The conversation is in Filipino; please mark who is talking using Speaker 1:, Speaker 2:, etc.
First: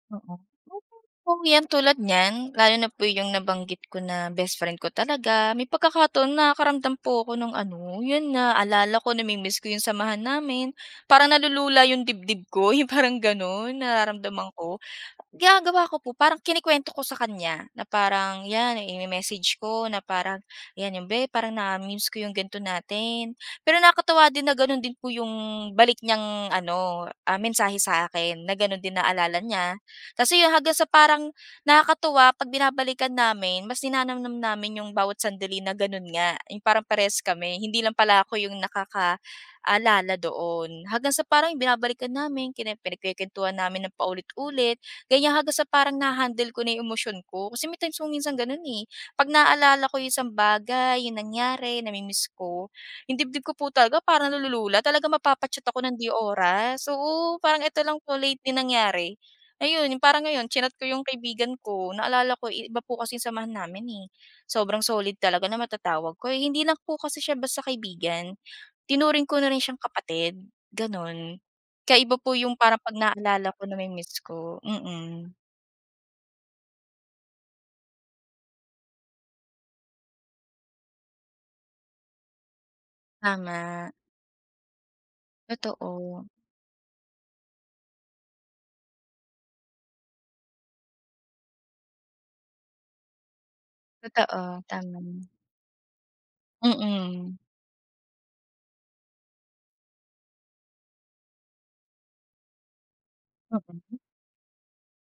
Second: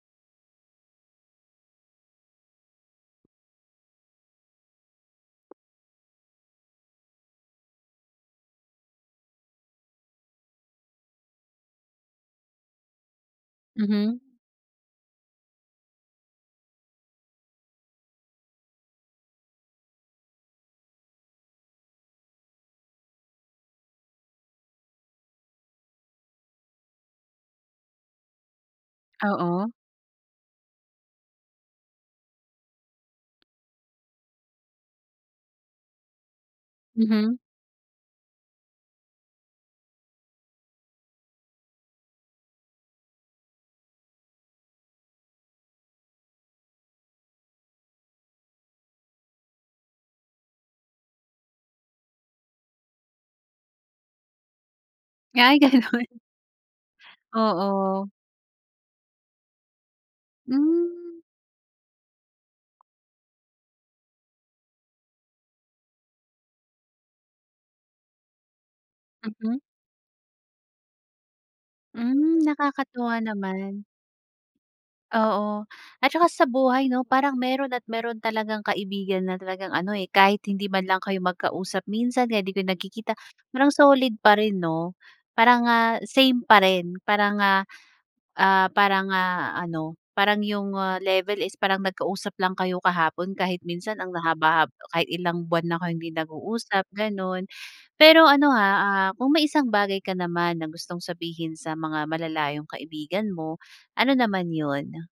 Speaker 1: Oo, oh, yan tulad niyan, lalo na po yung nabanggit ko na best friend ko talaga, may pagkakaton nakakaramdam po ako ng ano, yun naaalala ko na-mimiss ko yung samahan namin. Parang nalulula yung dibdib ko yung parang ganun
Speaker 2: Mhm.
Speaker 1: nararamdaman ko. Ginagawa ko po parang kinukwento ko sa kanya na parang yan, i-me-message ko na parang, yan yung, "Be parang na-mimiss ko yung ganito natin." Pero nakakatuwa din na ganun din po yung balik niyang ano, ah, mensahe sa'kin na ganun din naalala
Speaker 2: Oo.
Speaker 1: niya. Kasi yung hanggang sa parang, nakakatuwa pag binabalikan namin, mas ninanamnam namin yung bawat sandali na ganun nga. Yung parang parehas
Speaker 2: Mhm.
Speaker 1: kami, hindi lang pala ako yung nakakaalala doon. Hanggang sa parang binabalikan namin, kine pinagkukwentuhan namin ng paulit-ulit, ganyan hanggang sa parang na-ha-handle ko na yung emosyon ko. Kasi may times kung minsan ganun eh, pag naaalala ko yung isang bagay, yung nangyari, na-mi-miss ko, yung dibdib ko po talaga parang na-lulula talagang
Speaker 2: Ay
Speaker 1: mapapa-chat ako ng
Speaker 2: ganun.
Speaker 1: di oras. Oo, parang ito lang
Speaker 2: Oo.
Speaker 1: po lately nangyari. Ayun yung parang ngayon chinat ko yung
Speaker 2: Hmm.
Speaker 1: kaibigan ko naalala ko iba po kasing samahan namin eh. Sobrang solid talaga na matatawag ko, hindi lang po kasi siya basta kaibigan, tinuring ko na rin
Speaker 2: Mhm.
Speaker 1: siyang kapatid, ganun. Kaya iba po
Speaker 2: Hmm,
Speaker 1: yung parang pag
Speaker 2: nakakatuwa
Speaker 1: naaalala ko
Speaker 2: naman.
Speaker 1: na-mi-miss ko, mm.
Speaker 2: Oo. At saka sa buhay 'no, parang meron at meron talagang kaibigan na talagang ano eh, kahit hindi man lang kayo magkausap minsan o kaya di ko nagkikita, parang
Speaker 1: Tama.
Speaker 2: solid pa rin 'no? Parang, ah,
Speaker 1: Totoo.
Speaker 2: same pa rin parang ah, ah, parang ah, ano, parang yung ah, level is parang nagka-usap lang kayo kahapon kahit minsan ang
Speaker 1: Totoo,
Speaker 2: haba hab kahit
Speaker 1: tama.
Speaker 2: ilang buwan na kayong hindi nag-uusap
Speaker 1: Mm.
Speaker 2: ganun. Pero ano ha, ah, kung may isang bagay ka naman na gustong sabihin sa mga malalayong kaibigan mo,
Speaker 1: Mm.
Speaker 2: ano naman yun?